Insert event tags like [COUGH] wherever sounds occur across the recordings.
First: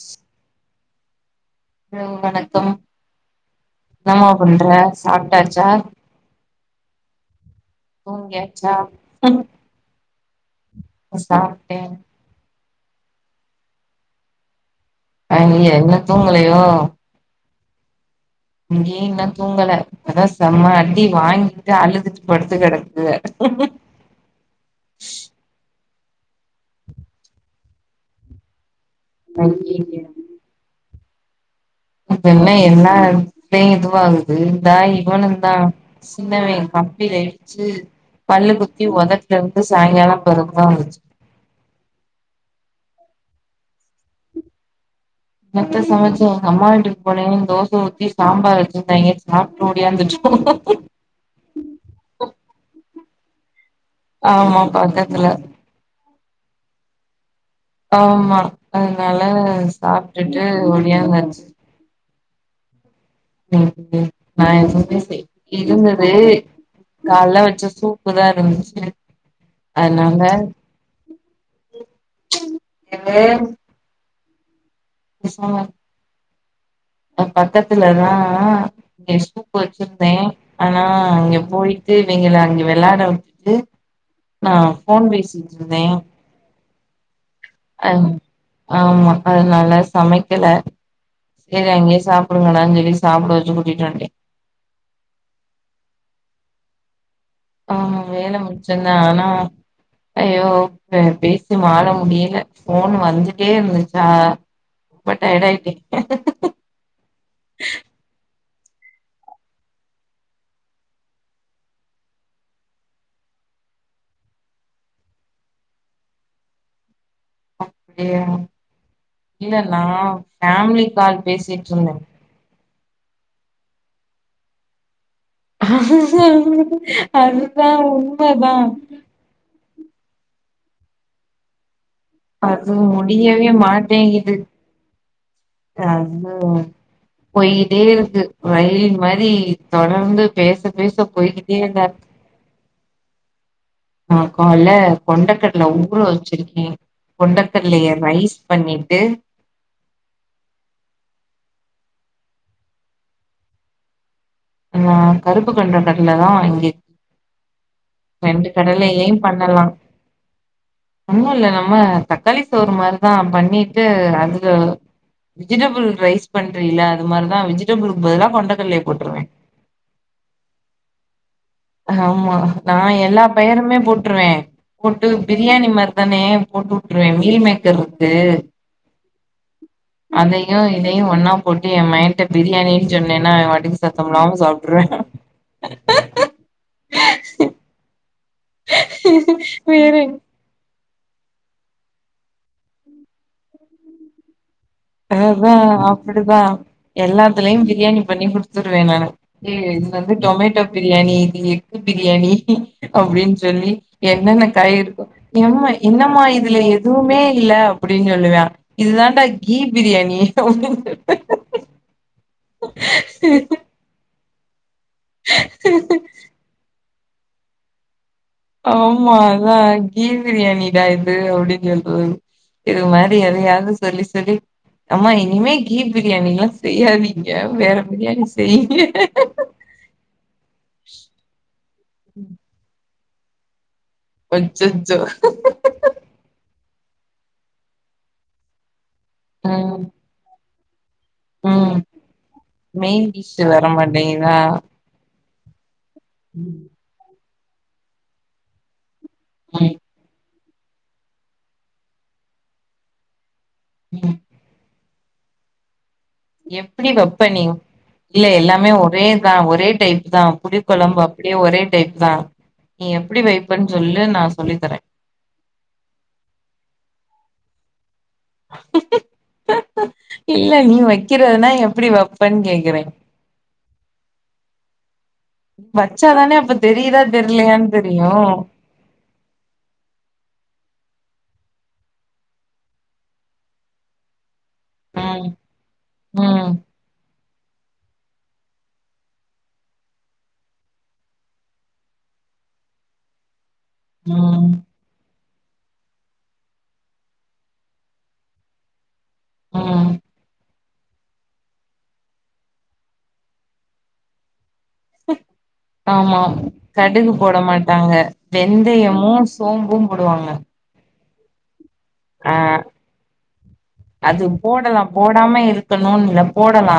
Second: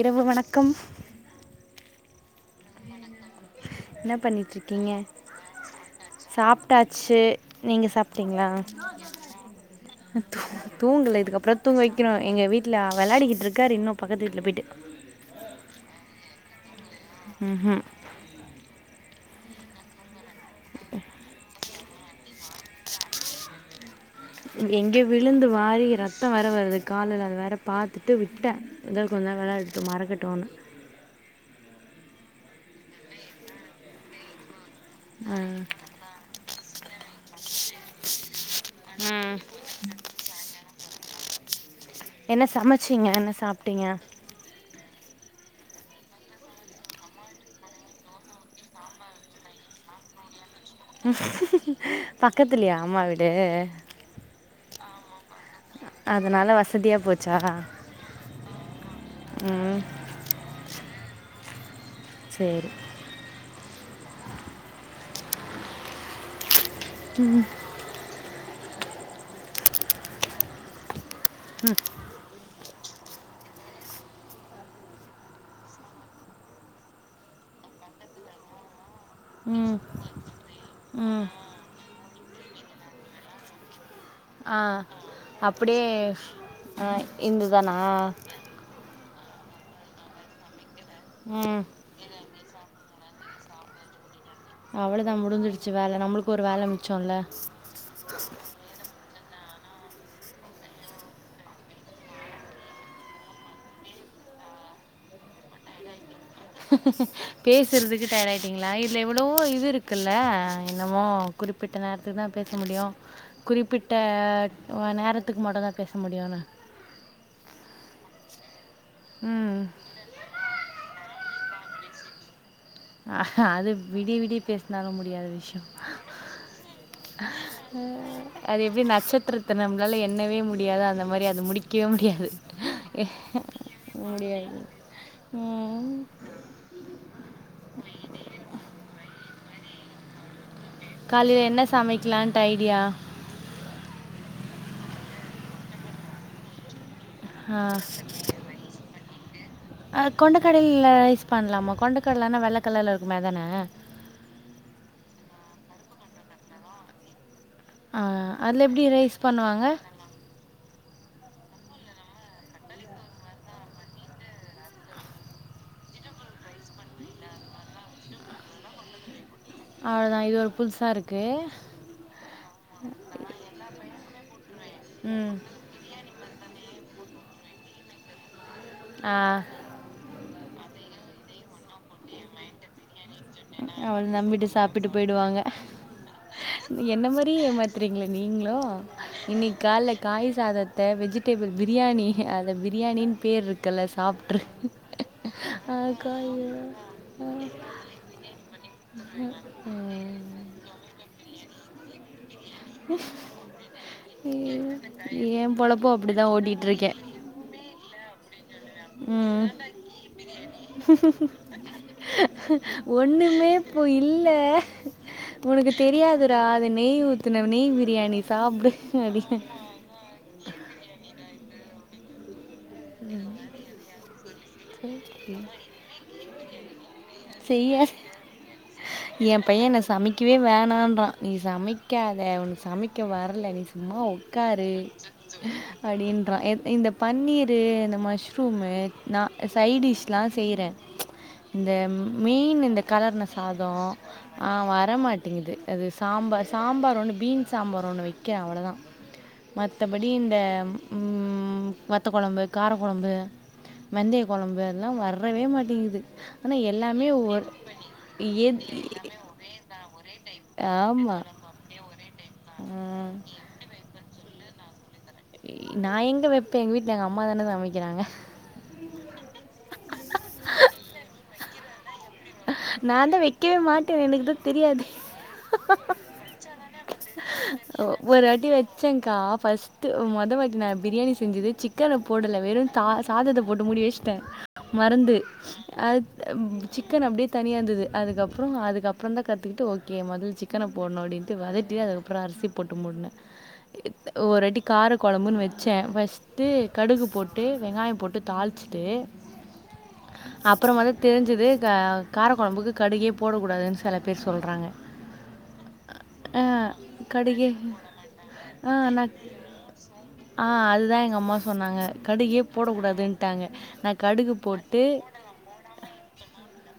இரவு வணக்கம் இரவு வணக்கம் என்ன ன்னாமா பண்ற பண்ணிட்டுருக்கீங்க சாப்டாச்சா சே நீங்க சாப்ட்டீங்ளா தூங்கல இதுக்கப்பற சாப்ட்டே தூங் வைக்கிணு எங்க வீட் இல்லா அ வெள்ளாடிக்கிட்ருக்காரு இன்னு பக்கத்து வீட்ல போயிட்டு ஐயிய இன்ன தூங்கலயோ ஹு ஹு இங்கி இன்ன தூங்கல அதா செம்ம அடி வாங்கிட்டு அழுதுட்டு படுத்து கடக்கு எங்க விழுந்து வாரி ரத்த வேர வருது காலுல அத வேற பாத்துட்டு விட்ட இதா கொஞ்ச நேர வேலாடட்டு ஐயய்ய மறக்கட்டுனு இப்ப என்ன என்னாயிரு நே இதுவாகுது தா இவனு தா ம். சின்னவே கப்பிலஇட்ச்சு பல்லு குத்தி ம். ஒதட்ல குத்து சாய்ங்காலோ அப்ப தா கோவந்துச்சு என்ன சமச்சீங்க என்ன சாப்ட்டீங்க னத்த சமச்சோ எங்க அம்மா வீட்டுக்கு போனே தோச ஊத்தி சாம்பார் வச்சிருந்தாய்ங்க சாப்ட்டு ஓடியாந்துட்டோ பக்கத்துலியா அம்மா வீட் ஆமா பக்கத்துல அதனால வசதியா போ ஆமா அதனால ம் சாப்ட்டுட்டு ஒடியாந்தாச்சு சேரி சேரி சேரி நா எதுமே செய் இருந்துது காலெலா வெச்ச சூப்புதா இருந்துது செர் அதனால ம் எ வே பேசாம பக்கத்துலதா இங்க சூப்பு ம் வெச்சிருந்தே ஆனா ம் அங்க போயிட்டு இவிங்கள அங்க வெளாட வுட்டுட்டு நா ஆ ஃபோன் பேசிட்ருந்தே அப்படியே ஆ இந்துதானா ஆமா அதனால சமைக்கல ம் சேரி அங்கயே சாப்பிடுங்கடான் சொல்லி சாப்பட வெச்சு கூட்டிட் வன்ட்டே அவ்ளதா முடிஞ்சிருச்சு வேல நம்மளுக்கு ஒரு வேல மிச்சல்ல ஆ வேல மிச்சந்தா ஆனா ஐயோ ப பேசி மாற முடியல ஃபோன் வந்துட்டே இருந்துச்சா ரொம்ப டயர்ட் ஆயிட்டே பேசுறதுக்கு டயடாயி டிங்ளா இதுல எவ்ளோ இது இருக்குல்ல என்னமோ குறிப்பிட்ட நேரத்துக்குதா பேச முடியு குறிப்பிட்ட நேரத்துக்கு மட்டுந்தா பேசமுடியுனு அப்டியா ம் இல்ல நா ஃபேமிலி கால் பேசிட்ருந்த ஆ அது விடிய விடிய பேசினாலு முடியாத விஷயம் அதுதா உண்மதா மனால எண்ணவே முடியாதோ அந்த மாரி அது முடிக் அது முடியவே மாட்டேங்குது முடியாது அதுவா போயிட்டே இருக்கு ரயில் மாரி தொடர்ந்து பேச பேச காலைல என்ன போய்கிட்டேதா இருக்கு சமைக்கலான்ட்டு ஐடியா நா கால்ல கொண்டக்கடல ஊர வச்சிருக்கே கொண்டக்கடலைய ரைஸ் பண்ணிட்டு அ கொண்டக்கடல ரைஸ் பண்ணலாமா கொண்டக்கடலானா வெள்ளக் கலர்ல இருக்குமே அதானே நா கருப்பு கொண்டகடல தா இங்கே ஆ அதுல எப்படி ரைஸ் பண்ணுவாங்க ஒண்ணு இல்ல நம்ம தக்காளி சோற மாரிதா பண்ணிட்டு அதுல வெஜிடபிள் ரைஸ் பண்ரேல அது மாரிதா வெஜிடபிளுக்கு பதில்லா கொண்டைக்கடலைய போட்டுருவே அவ்வளோதா இது ஒரு புதுசா இருக்கு ஆமா நா எல்லா பெயருமே போட்டுருவே போட்டு ம் பிரியாணி மார்தானே போட்டு விட்டுருவே மில் மேக்கர் இருக்கு ஆ யும் இதையும் ஒன்னா போட்டு ஏ மகன்டா பிரியாணி சொன்னேன்னா அவன் வாட்டிக்கு அவள சத்தமிலாமா நம்பிட்டு சாப்பிட்டு சாப்பிட்டுரூவா போயிடுவாங்க என்ன மாதிரி ஏமாத்துறீங் நீங்களோ இன்னைக்கு காலைல வேற காய் சாத வெஜிடேபிள் பிரியாணி அத பிரியாணின்னு பேர் இருக்குல்ல சாப்பிட்டூர் அதா அப்படிதா ஆ எல்லாத்துலயு பிரியாணி பண்ணி கொடுத்துருவவே நானு இது வந்து டொமேட்டோ பிரியாணி இது எக்கு பிர் பிரியாணி அப்படின்னு சொல்லி என்னென்ன காய் இருக்கோ ஏ என்ம்ம பொழப்பு அப்டிதா என்னம்மா இதுல ஓட்டிட்ருக்கே எதுவுமே இல்ல அப்படி சொல்லுவ இது தான்டா ம் கி பிரியாணி ஒண்ணுமே போ இல் இல்ல உனக்கு தெரியாதுடா அது நெய் உ ஊத்தன நெய் பிரியாணி சாப்டு ஆமா அதா கீ பிரியாணிடா இது [UNINTELLIGIBLE] இது மாதிரி எதையாவது சொல்லி சொல்லி அம்மா அப்டி இனிமே கீ பிரியாணில்லா செய்யாதி செய்ய எ பைய என்ன சமைக்கவே வேணான்றா நீ சமைக்காத உனக் சமைக் க வற்ல சும்மா உக்காரு அச்சச்சோ அப்படின்றா எ இந்த பன்னீரு இந்த மஷ்ரூமு நா ம் சைடிஷ்லா செய்றே ம் இந்த மெய்ன் இந்த மெயின் கலர்ன டிஷ் வர சாதோ மாட்டேங்குதா ஆ வரமாட் டிங்குது அது சாம்பார் ம் சாம்பார் ஒன்னு பீன் சாம்பார் ஒன்னு வெக்க அவ்ளோதா மத்தபடி இந்த ம் ம் வத்த கொழம்பு கார கொழம்பு ம் வெந்தய கொழம்பு அதுலா வர வரவே மாடிங்குது அனா எ எப்பிடி வெப்ப நீ இல்ல எல்லாமே ஒரே தா ஒரே டைப்தா புளி கொழம்பு ஆமாம் அப்டியே ஒரே டைப் தா நீ எப்பிடி வைப்பன் சொல்லு நா சொல்லி தரே நா எங்க வெப்பே எங்க வீட்ல எங்கம்மாதான சமைக்கறாங்க இல்ல நீ வெக்கிறதுனா எப்பிடி வெப் நாந்தா வெக்கவே மாட்டேனே எனக்குதா தெரியாது வச்சாதானே அப்ப தெரியுதா தெரியலையான்னு தெரியு ஒரு வாட்டி வெச்சேங்க்கா ஃபஸ்டு மொத வாட்டி நா பிரியாணி செஞ்சதே சிக்கன போடல வெறு தா சாதத்த போட்டு மூடி வெச்ட்டே மறந்து ம் அது அ ம் சி அப்டியே தனியா இருந்துது அதுக்கப்றோ அதுக்கப்றந்தா கத்துகுட்டு ஓகே முதல் சிக்கன போடணு அப்டின்ட்டு வதட்டி அதுக்கப்றோ அரிசி போட்டு மூடுன ஒரு ம் வாட்டி கார கொழம்புன் வெச் வெச்சே வச்ட்டு கடுகு போட்டு வெங்காயொ போட்டு தாளிச்சுட்டு ம் அப்பறமாதா தெரிஞ்சுது க காரகொழம்புக்கு கடுகே போட கூடாதுன் சில பேர் சொல்றாங்க ஆமா ஆ கடுகு போட கடுகே மாட்டாங்க ஆ வெந்தயமு சோம்பு போடுவாங்க எங்கம்மா சொன்னாங்க கடுகே ஆ போட கூடாதுன்ட்டாங்க அது போடலா போடாம இருக்கணுன் இல்ல போடலா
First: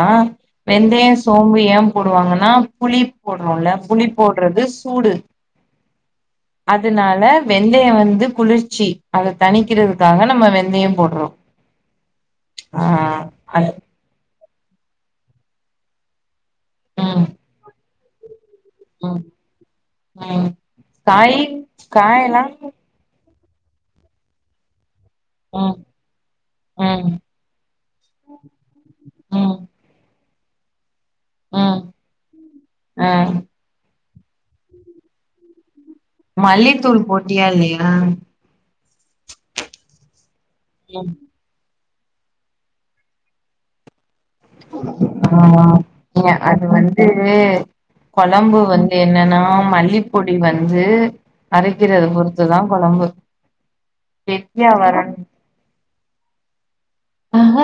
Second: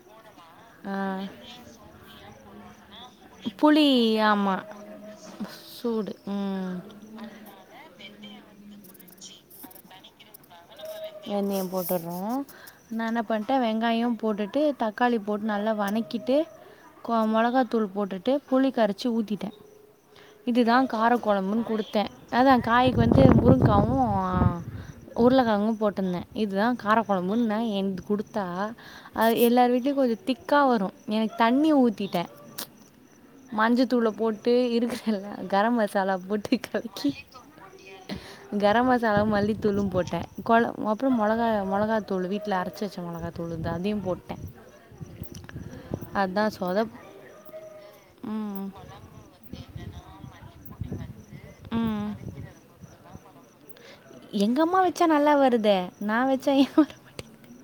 ஆ வெந்தய சோம்பு ஏ போடுவாங்கனா புளி போட்றோல்ல புளி போட்றது சூடு சூடு ம். அதுனால வெந்தய வந்து குளிர்ச்சி அத தணிக்கிறதுக்காக நம்ம வெந்தயம் போடுறோம் வெந்தய போட்டுட் னு ஆ நா என்ன பண்ட்டே அது வெங்காய போட்டுட்டு தக்காளி போட் நல்லா வனக்கிட்டு கொ ம் மொளகா தூள் போட்டுட்டு புளி கரச்சு ம் ஊத்திட்டே ம் இதுதா கார காய் கொழம்புன் குடுத்தே காயெல்லா அதா காய்கு வந்து முருங்காவூ ஆ உர்லகெழங்கு ம் போட் ன்னெ இதுதா ம் காரக்கொழம்புன்னெ என்க் குடுத்தா அது ம் எல்லார் வீட்ல்யு கொஞ் து திக்கா வரு எனக் தண்ணி ம் ஊத்திட்டே ச்ச் ஆ மஞ்சத் தூள போட்டு இருக்க எல்லா கரம்ம சாலா போட்டு மல்லித்தூள் கலக்கி போட்டியா இல்லையா கரம்மசாலாவு மல்லித்தூளு போட்டே கொழம் ம் அப்றோ மொளகா மொளகா தூளு வீட்ல அரச்சு வச்ச மொளக்தூளுதா அதயு போட் ஏ அதுதான் அது சொத வந்து கொழம்பு ம் வந்து என்னென்னா மல்லிப்பொடி வந்து அரைக்கிறத பொற்த்துதா கொழம்பு கெட்டியா எங்கம்மா வச்சா வரணு நல்லா வருதெ நா வச்சா ஏ வர மாட்டிக்கிது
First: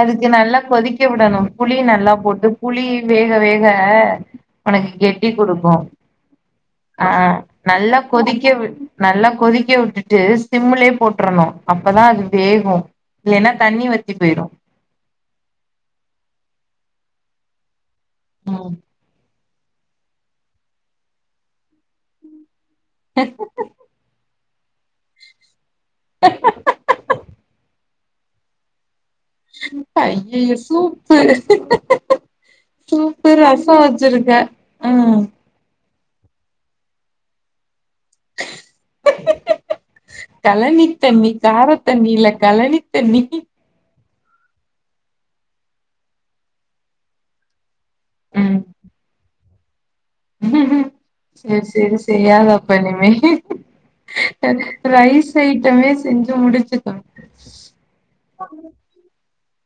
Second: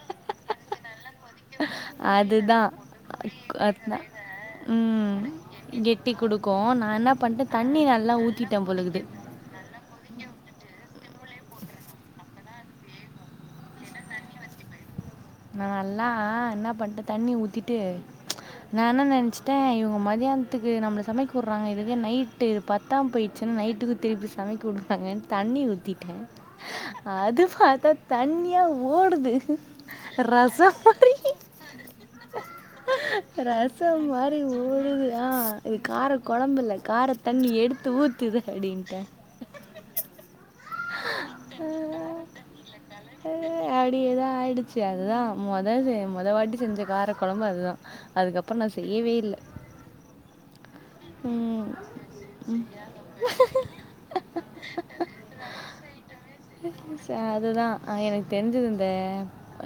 அதுக்கு நல்லா கொதிக் கெ விடணு புளி நல்லா போட்டு அதுதான் புளி வேக வேக அதுதான் ஒனக்கு ம் கெட்டி குடுக்கூ கெட்டி கொடுக்கும் நான் ஆ என்ன பண்ணிட்டேன் தண்ணி நல்லா கொதிக்க வி ஊற்றிட்டேன் பொழுகுது நல்லா கொதிக்க உட்டுட்டு சிம்முலே போட்ரணு அப்பதா அது வேகு இல்லென்னா தண்ணி வத்தி போய்ரு நா நல்லா என்ன பண்ட்ட தண்ணி ஊத்திட்டு ம் நா என்ன நென்ச்சு டே இவுங்க மதியான்த்துக்கு நம்ள சமைக்க வுர்றாங்க இதுவே நைட்டு பத்தாம் பொயிர்ச்சுன் நைட்டுகு திருப்பி சமக்குடுத்தாங்கன் தண்ணி ஊ திட்டே அது பாத்தா தண்ணியா ஓடுது அய்யய்ய ரசம் மாதிரி சூப்பு சூப்பு ரசோ ரசம் வச்சிருக்க மாதிரி ஓடுது ஆஹ் ஆ இது கார கொழம்ல கார தண்ணி எடுத் து ஊத்துது அப்டின்ட்ட னி தண்ணி கார தண்ணி இல்ல கழனி தண்ணி ஆய்டுச்சு அதுதா மொதது மொத வாட்டி செஞ்ச கார கொழம்பு அதுதா அதுகப்றோ ம் நா செய்யவே இல்ல ம் சேர் சேரி செய்யாத அப்ப இனிமே ரைஸ் ஐட்டமே செஞ்சு முடுச்சுக்கோ அதுதான் எனக்கு தெரிஞ்சது இந்த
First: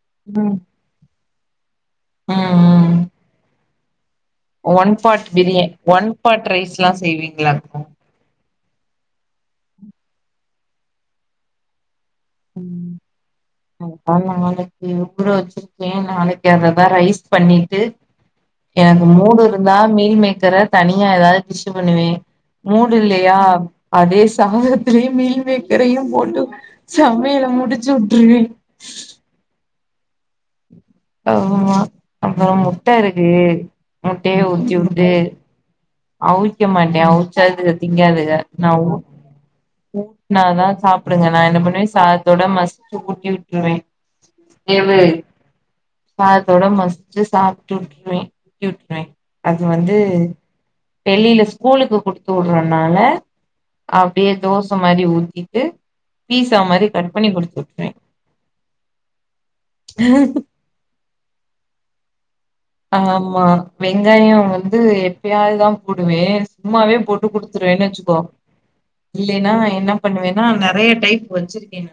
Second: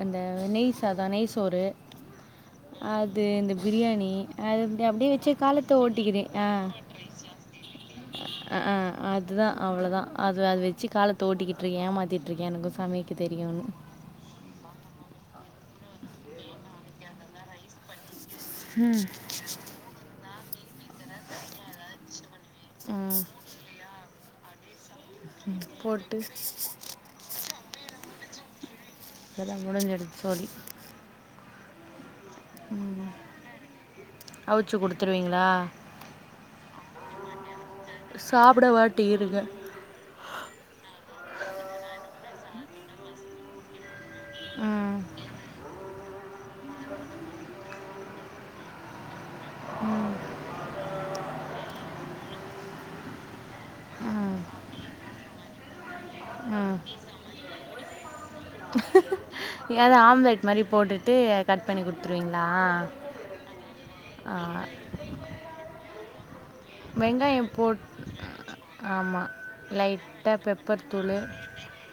அந்த ம் நெய் சாதம் நெய் சோறு ம் ம் அது இந்த பிரியாணி அது அப்படி ஒன் அப்படியே பாட் வச்சு பிரிய காலத்தை ஒன் ஓட்டிக்கிறேன் பாட் ட்ரைஸ்லா செய்வீங்ளா அ அதுதா அவ்ளோதா அது அது வெச்சி காலத்த ஓட்டிகிட்ருகே ஏமாத்திட் ம் [INAUDIBLE] ஏ நாளக்கி அததா ரைஸ் பண்ணிட்டு எனக்கு மூடு இருந்தா மீல் மேக் [UNINTELLIGIBLE] தனியா எதாது டிஷ்ஷு பண்ணுவே மூடு இல்லையா அதேஸ் த த்லியு மீள் மேக்கரையும் போட்டு சமயல் முடுச்சு உட்ருவே சோரி ஆமா அப்பறொ முட்ட இருக்கு முட்டய ஊத்தி அவிச்சு உட்டு கொடுத்துருவீங்களா அவிக்க மாட்டே அவுச்சா அதுக திங்காதுக சாப்பிட நா ஊ வாட்டி இருங்க ஊட்னாதா சாப் டுங்க நா என்ன பண்ணுவே சாதத்தோட மஸ்ச்சி ஊட்டி உட்ருவே வேவு ம் சாதத்தோட மசிச்சு சாப்டு உட்ருவே ஊட்டிவிட்ருவே அது வந்து வெளில ஸ்கூலுக்கு குடுத்து உடறனால அப்டியே ம் தோச மாரி ஊத்திட்டு பீசா ம் மாரி கட் பண்ணி குடுத்துட்டே ஏதாவது த்ருவிங் ஆமா வெங்காய ஆ, வந்து எப்பயாதுதா போடுவே சும்மாவே போட்டு வெங்காயம் போட் குடுத்துருவேனு வெச்சுக்கோ ஆமாம் இல்லைனா என்ன லைட்டாக பண்ணுவேனா பெப்பர் நெறையா தூள் டைப் வெச்சிருக்கே நா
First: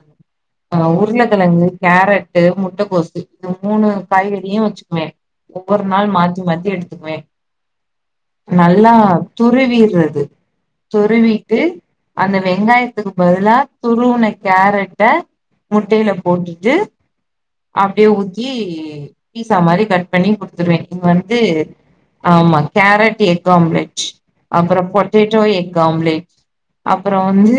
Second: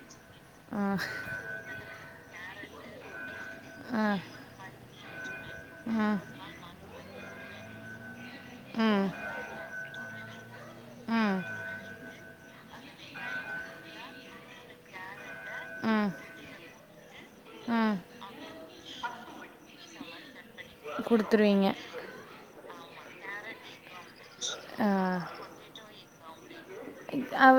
அ ம் உருளக்கெழங்கு கேரட் டு முட்டகோசு இந்த மூணு ம் காய்கறியு வச்சு மே ஒவ்வொரு நாள் ம் மாத்தி மாத்தி எடுத்துக்குவே நல்லா ம் துருவிறது ம் துருவிட்டு அந்த வெங்காய அதுக்கு பதிலா துருவுன கேரட்ட ம் முட்டையில போட்டுட்டு ம் அப்பிடியே ஊத்தி பீட்சா மாரி கட் [UNINTELLIGIBLE] வந்துருவ இங்க வந்து கொடுத்துருவீங்க ஆமா கேரட் எக் ஆம்லேட் அப்புறம் பொட்டேட்டோ எக் ஆம்லேட் அப்புறம் வந்து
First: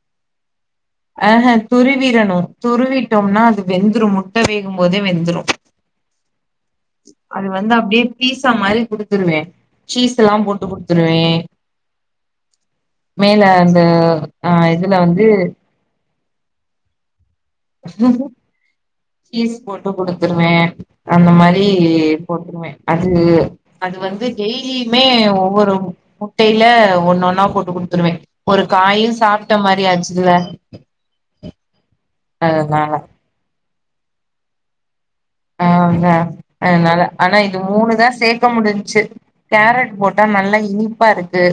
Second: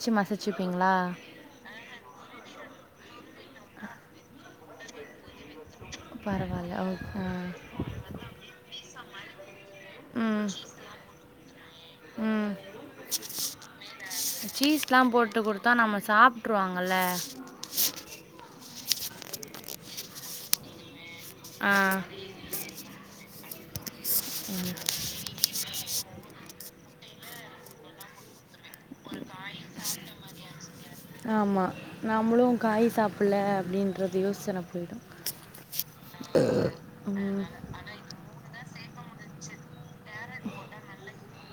ச்சு மசிச்சுப் அப்பிடிங்களா ஆஹ துருவிரணு துருவிட்டோம்னா அது வெந்துரும் முட்ட வேகும் போதே வெந்துரும் பற அது வந்து அப்பிடியே பீட்சா மாரி குடுத் துருவே சீஸ் எல்லாம் ம். போட்டு குடுத்துருவே ம். மேல அந்த அஹ் இதுல வந்து விட்டுருவாங்கள்ல சீஸ் போட்டு குடுத்துருவே அந்த மாரி ஆ. போட்டுருவே அது அது வந்து டெய்லியுமே ஒவ்வொரு முட்டையில ஒன்னு ஒன்னா போட்டுக் குடுத்துருவே ஒரு காயும் சாப்பிட்ட மாரி ஆச்சு இல்ல ஆமா. நம்மளும் காய் சாப்பிடல அப்டின்னு அந்த யோசன போயிடு ஆஹன் அதுனால ஆனா ம். இது மூணுதா சேக்க முடிஞ் செரி கேரட் போட்டா நல்லா இனிப்பா இருக்கு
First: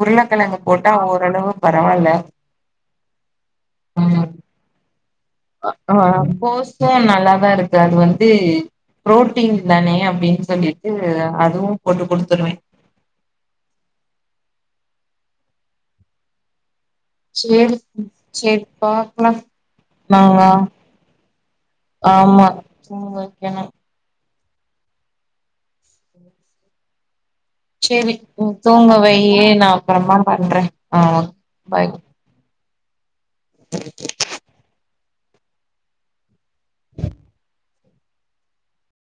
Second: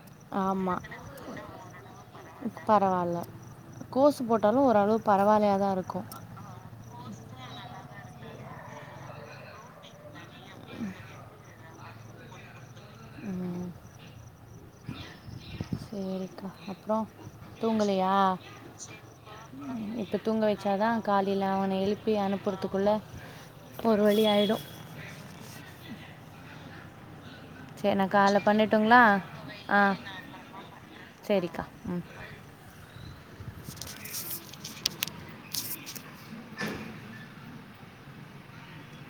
உருளக்கெழங்கு ஆமா. போட்டா ஓரளவு பரவால்ல பரவால்ல. கோஸு போட்டாலும் ஓரளவு பரவாயில்லையா தான் இருக்கும். ஆஹ கோசு நல்லாதா இருக்கு அது வந்து புரோட்டீன் தானே அப்டின்னு சொல்லிட்டு அதுவு போட்டு குடுத்துருவ ம். சேரிக்கா அப்றோ சேரி தூங்கலையா சேரி பாக்கலா இப்ப நாங்க தூங்க வெச்சாதா காலில அவன எழுப்பி ஆமா அனுப்புறதுக்குள்ள தூங்க வைக்கணு ஒரு வழி ஆயி சரி செரி நான் காலைல தூங்க பண்ணட்டுங்களா? வையு நா ஆ. அப்பறமா பண்றே ஆ சரிக்கா பாய் ம்